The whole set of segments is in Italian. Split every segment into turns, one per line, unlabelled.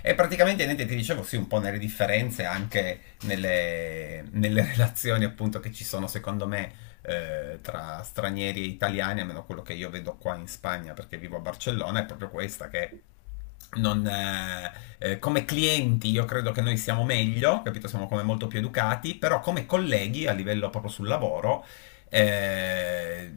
E praticamente niente, ti dicevo sì, un po' nelle differenze anche nelle relazioni appunto che ci sono secondo me tra stranieri e italiani, almeno quello che io vedo qua in Spagna perché vivo a Barcellona, è proprio questa che non, come clienti io credo che noi siamo meglio, capito? Siamo come molto più educati, però come colleghi a livello proprio sul lavoro, eh,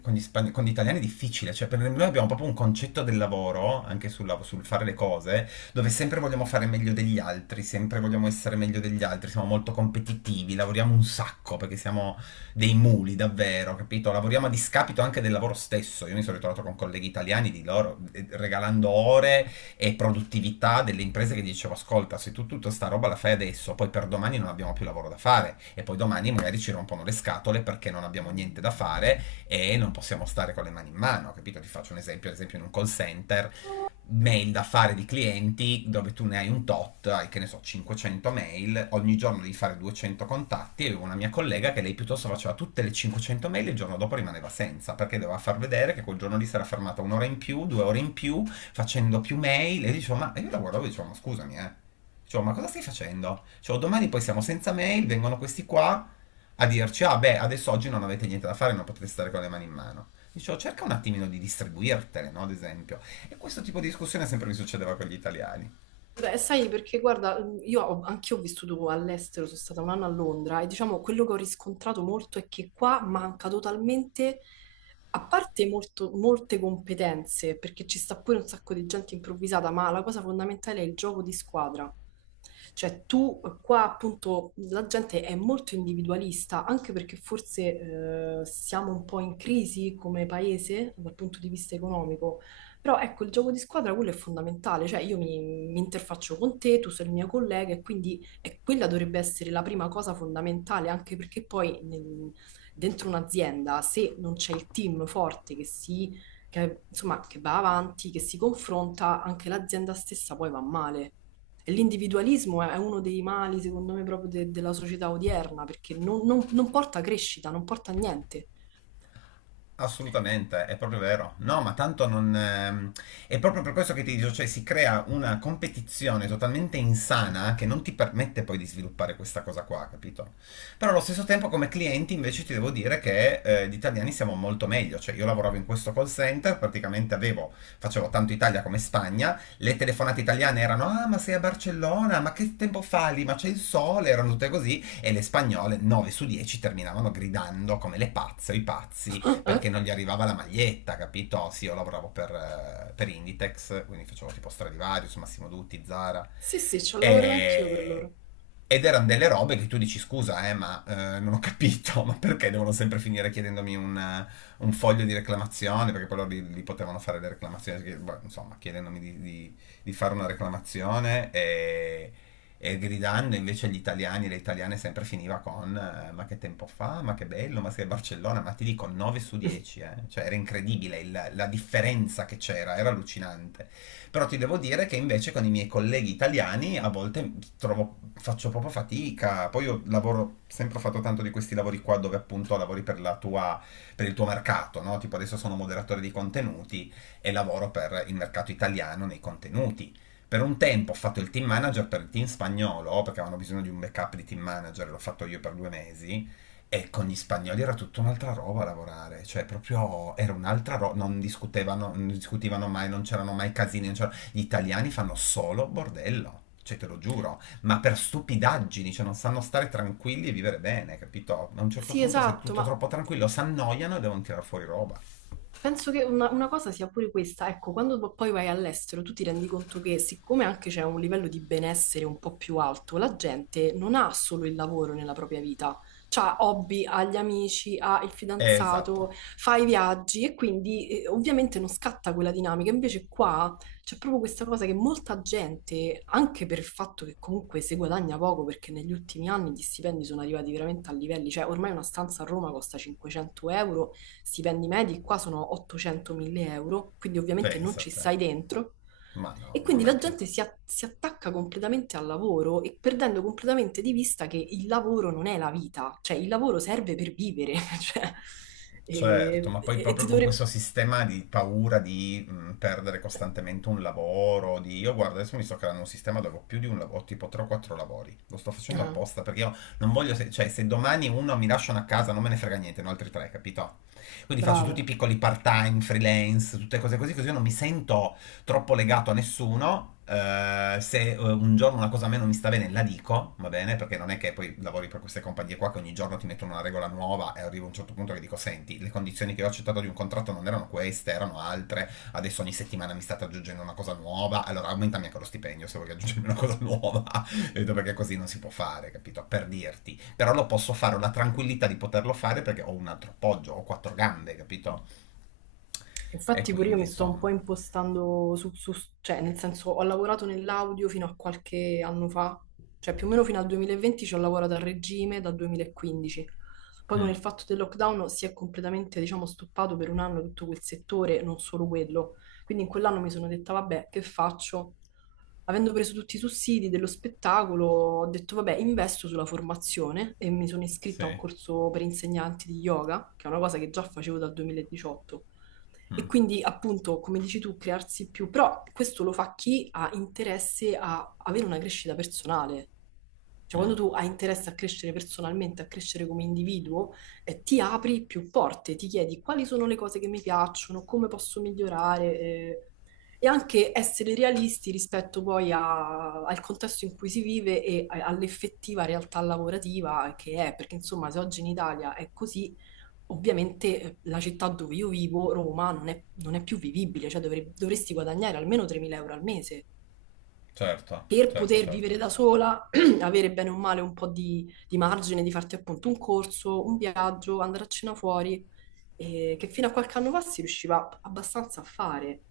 con gli italiani è difficile, cioè per noi abbiamo proprio un concetto del lavoro, anche sul fare le cose, dove sempre vogliamo fare meglio degli altri, sempre vogliamo essere meglio degli altri, siamo molto competitivi, lavoriamo un sacco perché siamo dei muli davvero, capito? Lavoriamo a discapito anche del lavoro stesso. Io mi sono ritrovato con colleghi italiani di loro regalando ore e produttività delle imprese, che dicevo: ascolta, se tu tutta sta roba la fai adesso, poi per domani non abbiamo più lavoro da fare e poi domani magari ci rompono le scatole perché non abbiamo niente da fare e non possiamo stare con le mani in mano, capito? Ti faccio un esempio, ad esempio in un call center mail da fare di clienti dove tu ne hai un tot, hai che ne so, 500 mail, ogni giorno devi fare 200 contatti. E avevo una mia collega che lei piuttosto faceva tutte le 500 mail e il giorno dopo rimaneva senza, perché doveva far vedere che quel giorno lì si era fermata un'ora in più, 2 ore in più, facendo più mail. E io dicevo, ma e io la guardavo e dicevo, ma scusami, eh. Dicevo, ma cosa stai facendo? Dicevo, domani poi siamo senza mail, vengono questi qua a dirci, ah beh, adesso oggi non avete niente da fare, non potete stare con le mani in mano. Dicevo, cerca un attimino di distribuirtele, no? Ad esempio. E questo tipo di discussione sempre mi succedeva con gli italiani.
Beh, sai, perché guarda, anch'io ho vissuto all'estero, sono stata un anno a Londra e diciamo quello che ho riscontrato molto è che qua manca totalmente, a parte molte competenze, perché ci sta pure un sacco di gente improvvisata, ma la cosa fondamentale è il gioco di squadra. Cioè tu qua appunto la gente è molto individualista, anche perché forse siamo un po' in crisi come paese dal punto di vista economico. Però ecco, il gioco di squadra quello è fondamentale, cioè io mi interfaccio con te, tu sei il mio collega e quindi quella dovrebbe essere la prima cosa fondamentale, anche perché poi dentro un'azienda, se non c'è il team forte che, insomma, che va avanti, che si confronta, anche l'azienda stessa poi va male. E l'individualismo è uno dei mali, secondo me, proprio della società odierna, perché non porta crescita, non porta a niente.
Assolutamente, è proprio vero. No, ma tanto non. È proprio per questo che ti dico, cioè si crea una competizione totalmente insana che non ti permette poi di sviluppare questa cosa qua, capito? Però allo stesso tempo come clienti invece ti devo dire che gli italiani siamo molto meglio. Cioè io lavoravo in questo call center, praticamente avevo, facevo tanto Italia come Spagna, le telefonate italiane erano: ah, ma sei a Barcellona, ma che tempo fa lì, ma c'è il sole, erano tutte così, e le spagnole 9 su 10 terminavano gridando come le pazze o i pazzi perché non gli arrivava la maglietta, capito? Sì, io lavoravo per Inditex, quindi facevo tipo Stradivarius, Massimo Dutti, Zara.
Sì, sì, ci ho lavorato anch'io per
E...
loro.
Ed erano delle robe che tu dici scusa, ma non ho capito, ma perché devono sempre finire chiedendomi un foglio di reclamazione? Perché poi loro li potevano fare le reclamazioni, che, boh, insomma, chiedendomi fare una reclamazione e gridando, invece agli italiani e alle italiane sempre finiva con ma che tempo fa, ma che bello, ma sei a Barcellona, ma ti dico 9 su 10, eh. Cioè era incredibile la differenza che c'era, era allucinante. Però ti devo dire che invece con i miei colleghi italiani a volte faccio proprio fatica, poi io lavoro, sempre ho fatto tanto di questi lavori qua dove appunto lavori per la tua, per il tuo mercato, no? Tipo adesso sono moderatore di contenuti e lavoro per il mercato italiano nei contenuti. Per un tempo ho fatto il team manager per il team spagnolo, perché avevano bisogno di un backup di team manager, l'ho fatto io per 2 mesi. E con gli spagnoli era tutta un'altra roba a lavorare, cioè proprio era un'altra roba, non discutevano, non discutivano mai, non c'erano mai casini, non c'erano- gli italiani fanno solo bordello, cioè te lo giuro, ma per stupidaggini, cioè non sanno stare tranquilli e vivere bene, capito? A un certo
Sì,
punto se è
esatto,
tutto
ma
troppo tranquillo, si annoiano e devono tirare fuori roba.
penso che una cosa sia pure questa, ecco, quando poi vai all'estero tu ti rendi conto che siccome anche c'è un livello di benessere un po' più alto, la gente non ha solo il lavoro nella propria vita, ha hobby, ha gli amici, ha il
Esatto,
fidanzato, fa i viaggi e quindi ovviamente non scatta quella dinamica. Invece qua c'è proprio questa cosa che molta gente, anche per il fatto che comunque si guadagna poco, perché negli ultimi anni gli stipendi sono arrivati veramente a livelli, cioè ormai una stanza a Roma costa 500 euro, stipendi medi qua sono 800-1000 euro, quindi ovviamente non
pensa a
ci
te.
stai dentro.
Ma
E
no, ma
quindi
mai
la
più.
gente si attacca completamente al lavoro e perdendo completamente di vista che il lavoro non è la vita, cioè il lavoro serve per vivere, cioè,
Certo,
e,
ma poi
e
proprio
ti
con
dovrebbe...
questo sistema di paura di perdere costantemente un lavoro, di. Io guarda, adesso mi sto creando un sistema dove ho più di un lavoro, ho tipo 3-4 lavori. Lo sto facendo
Ah,
apposta perché io non voglio. Cioè, se domani uno mi lasciano a casa non me ne frega niente, ne ho altri tre, capito? Quindi faccio tutti i
bravo.
piccoli part-time, freelance, tutte cose così, così io non mi sento troppo legato a nessuno. Se un giorno una cosa a me non mi sta bene, la dico, va bene? Perché non è che poi lavori per queste compagnie qua che ogni giorno ti mettono una regola nuova e arriva a un certo punto che dico: senti, le condizioni che ho accettato di un contratto non erano queste, erano altre. Adesso ogni settimana mi state aggiungendo una cosa nuova. Allora aumentami anche lo stipendio se vuoi aggiungermi una cosa nuova. Capito? Perché così non si può fare, capito? Per dirti. Però lo posso fare, ho la tranquillità di poterlo fare perché ho un altro appoggio, ho quattro gambe, capito? E
Infatti pure io
quindi,
mi sto un po'
insomma.
impostando cioè nel senso ho lavorato nell'audio fino a qualche anno fa, cioè più o meno fino al 2020 ci ho lavorato a regime dal 2015. Poi con
Mm,
il fatto del lockdown si è completamente, diciamo, stoppato per un anno tutto quel settore, non solo quello. Quindi in quell'anno mi sono detta, vabbè, che faccio? Avendo preso tutti i sussidi dello spettacolo, ho detto, vabbè, investo sulla formazione e mi sono iscritta a un
sì.
corso per insegnanti di yoga, che è una cosa che già facevo dal 2018. E quindi, appunto, come dici tu, crearsi più, però questo lo fa chi ha interesse a avere una crescita personale. Cioè,
Mm.
quando tu hai interesse a crescere personalmente, a crescere come individuo, ti apri più porte, ti chiedi quali sono le cose che mi piacciono, come posso migliorare, e anche essere realisti rispetto poi al contesto in cui si vive e all'effettiva realtà lavorativa che è, perché insomma, se oggi in Italia è così, ovviamente la città dove io vivo, Roma, non è più vivibile, cioè dovresti guadagnare almeno 3.000 euro al mese
Certo,
per
certo,
poter
certo.
vivere da sola, avere bene o male un po' di margine, di farti appunto un corso, un viaggio, andare a cena fuori, che fino a qualche anno fa si riusciva abbastanza a fare.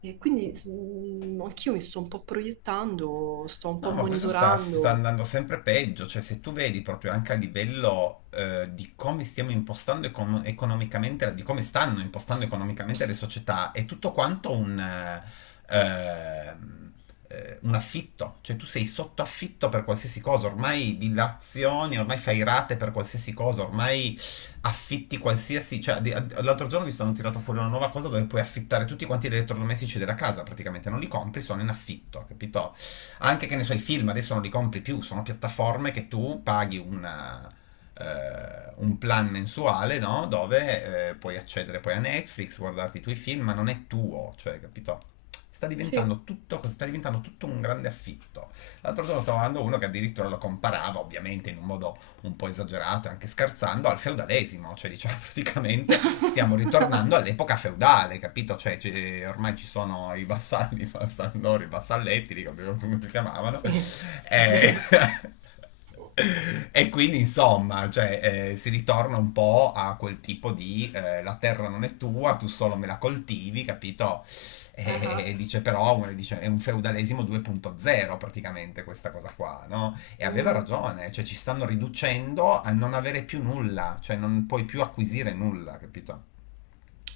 E quindi anch'io mi sto un po' proiettando, sto un po'
No, ma questo sta
monitorando.
andando sempre peggio, cioè se tu vedi proprio anche a livello di come stiamo impostando economicamente, di come stanno impostando economicamente le società, è tutto quanto ehm, un affitto, cioè tu sei sotto affitto per qualsiasi cosa, ormai dilazioni, ormai fai rate per qualsiasi cosa, ormai affitti qualsiasi, cioè l'altro giorno mi sono tirato fuori una nuova cosa dove puoi affittare tutti quanti gli elettrodomestici della casa, praticamente non li compri, sono in affitto, capito? Anche che ne so i film adesso non li compri più, sono piattaforme che tu paghi un plan mensuale, no? Dove puoi accedere poi a Netflix, guardarti i tuoi film, ma non è tuo, cioè, capito? Sta
Sì.
diventando tutto, sta diventando tutto un grande affitto. L'altro giorno stavo guardando uno che addirittura lo comparava, ovviamente in un modo un po' esagerato e anche scherzando, al feudalesimo, cioè diciamo praticamente stiamo ritornando all'epoca feudale, capito? Cioè, ormai ci sono i vassalli, i vassallori, i vassalletti, dico, come si
È
chiamavano, e...
vero.
E quindi insomma, cioè, si ritorna un po' a quel tipo di la terra non è tua, tu solo me la coltivi, capito? E
Ah,
dice, però, dice, è un feudalesimo 2.0 praticamente, questa cosa qua, no? E aveva
mm,
ragione, cioè ci stanno riducendo a non avere più nulla, cioè non puoi più acquisire nulla, capito?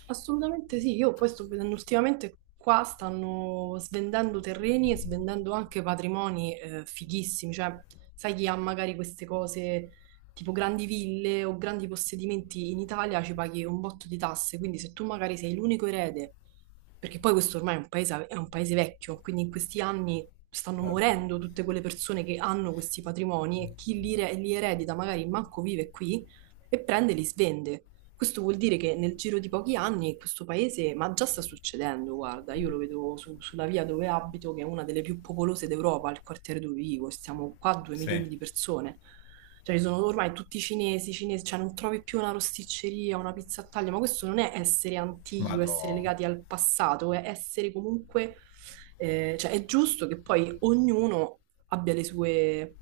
assolutamente sì, io poi sto vedendo ultimamente qua stanno svendendo terreni e svendendo anche patrimoni fighissimi, cioè sai chi ha magari queste cose tipo grandi ville o grandi possedimenti in Italia ci paghi un botto di tasse, quindi se tu magari sei l'unico erede, perché poi questo ormai è un paese vecchio, quindi in questi anni stanno
Certo.
morendo tutte quelle persone che hanno questi patrimoni e chi li eredita magari manco vive qui e prende e li svende. Questo vuol dire che nel giro di pochi anni questo paese, ma già sta succedendo, guarda, io lo vedo sulla via dove abito, che è una delle più popolose d'Europa, il quartiere dove vivo, stiamo qua due
Sì,
milioni di persone. Cioè, ci sono ormai tutti cinesi, cinesi, cioè non trovi più una rosticceria, una pizza a taglio, ma questo non è essere antichi o essere
vado.
legati al passato, è essere comunque, cioè è giusto che poi ognuno abbia le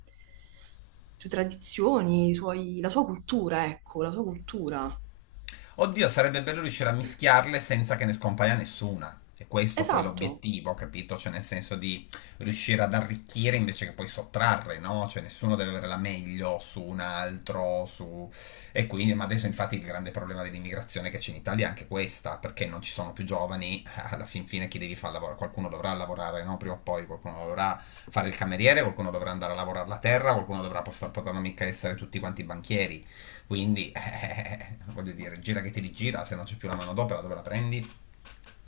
sue tradizioni, la sua cultura, ecco, la sua cultura.
Oddio, sarebbe bello riuscire a mischiarle senza che ne scompaia nessuna. E questo poi è
Esatto,
l'obiettivo, capito? Cioè nel senso di riuscire ad arricchire invece che poi sottrarre, no? Cioè nessuno deve avere la meglio su un altro, su. E quindi, ma adesso infatti il grande problema dell'immigrazione che c'è in Italia è anche questa, perché non ci sono più giovani, alla fin fine chi devi far lavorare? Qualcuno dovrà lavorare, no? Prima o poi qualcuno dovrà fare il cameriere, qualcuno dovrà andare a lavorare la terra, qualcuno dovrà poter, potranno mica essere tutti quanti banchieri. Quindi, voglio dire, gira che te li gira, se non c'è più la manodopera dove la prendi?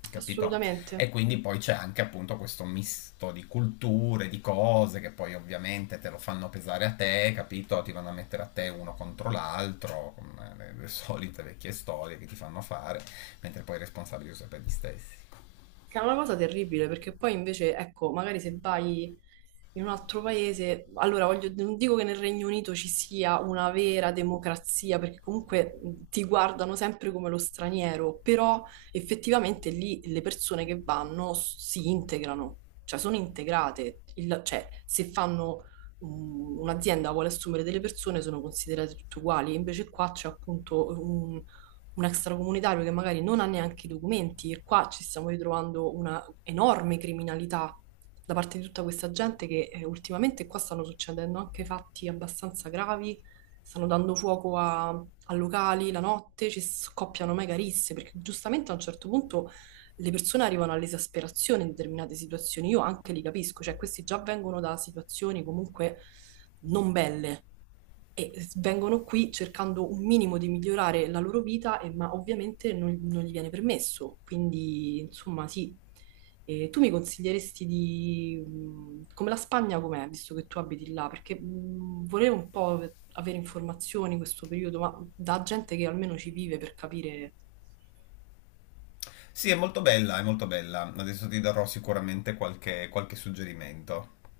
Capito?
assolutamente.
E quindi poi c'è anche appunto questo misto di culture, di cose che poi ovviamente te lo fanno pesare a te, capito? Ti vanno a mettere a te uno contro l'altro, con le solite vecchie storie che ti fanno fare, mentre poi i responsabili sono sempre gli stessi.
Che è una cosa terribile perché poi invece, ecco, magari se vai in un altro paese, allora voglio, non dico che nel Regno Unito ci sia una vera democrazia, perché comunque ti guardano sempre come lo straniero, però effettivamente lì le persone che vanno si integrano, cioè sono integrate, cioè se fanno un'azienda vuole assumere delle persone sono considerate tutte uguali, invece qua c'è appunto un extracomunitario che magari non ha neanche i documenti e qua ci stiamo ritrovando una enorme criminalità da parte di tutta questa gente che ultimamente qua stanno succedendo anche fatti abbastanza gravi, stanno dando fuoco a locali la notte, ci scoppiano mega risse perché giustamente a un certo punto le persone arrivano all'esasperazione in determinate situazioni, io anche li capisco, cioè questi già vengono da situazioni comunque non belle e vengono qui cercando un minimo di migliorare la loro vita, ma ovviamente non gli viene permesso. Quindi, insomma, sì. Tu mi consiglieresti come la Spagna com'è, visto che tu abiti là? Perché volevo un po' avere informazioni in questo periodo, ma da gente che almeno ci vive per capire...
Sì, è molto bella, è molto bella. Adesso ti darò sicuramente qualche suggerimento.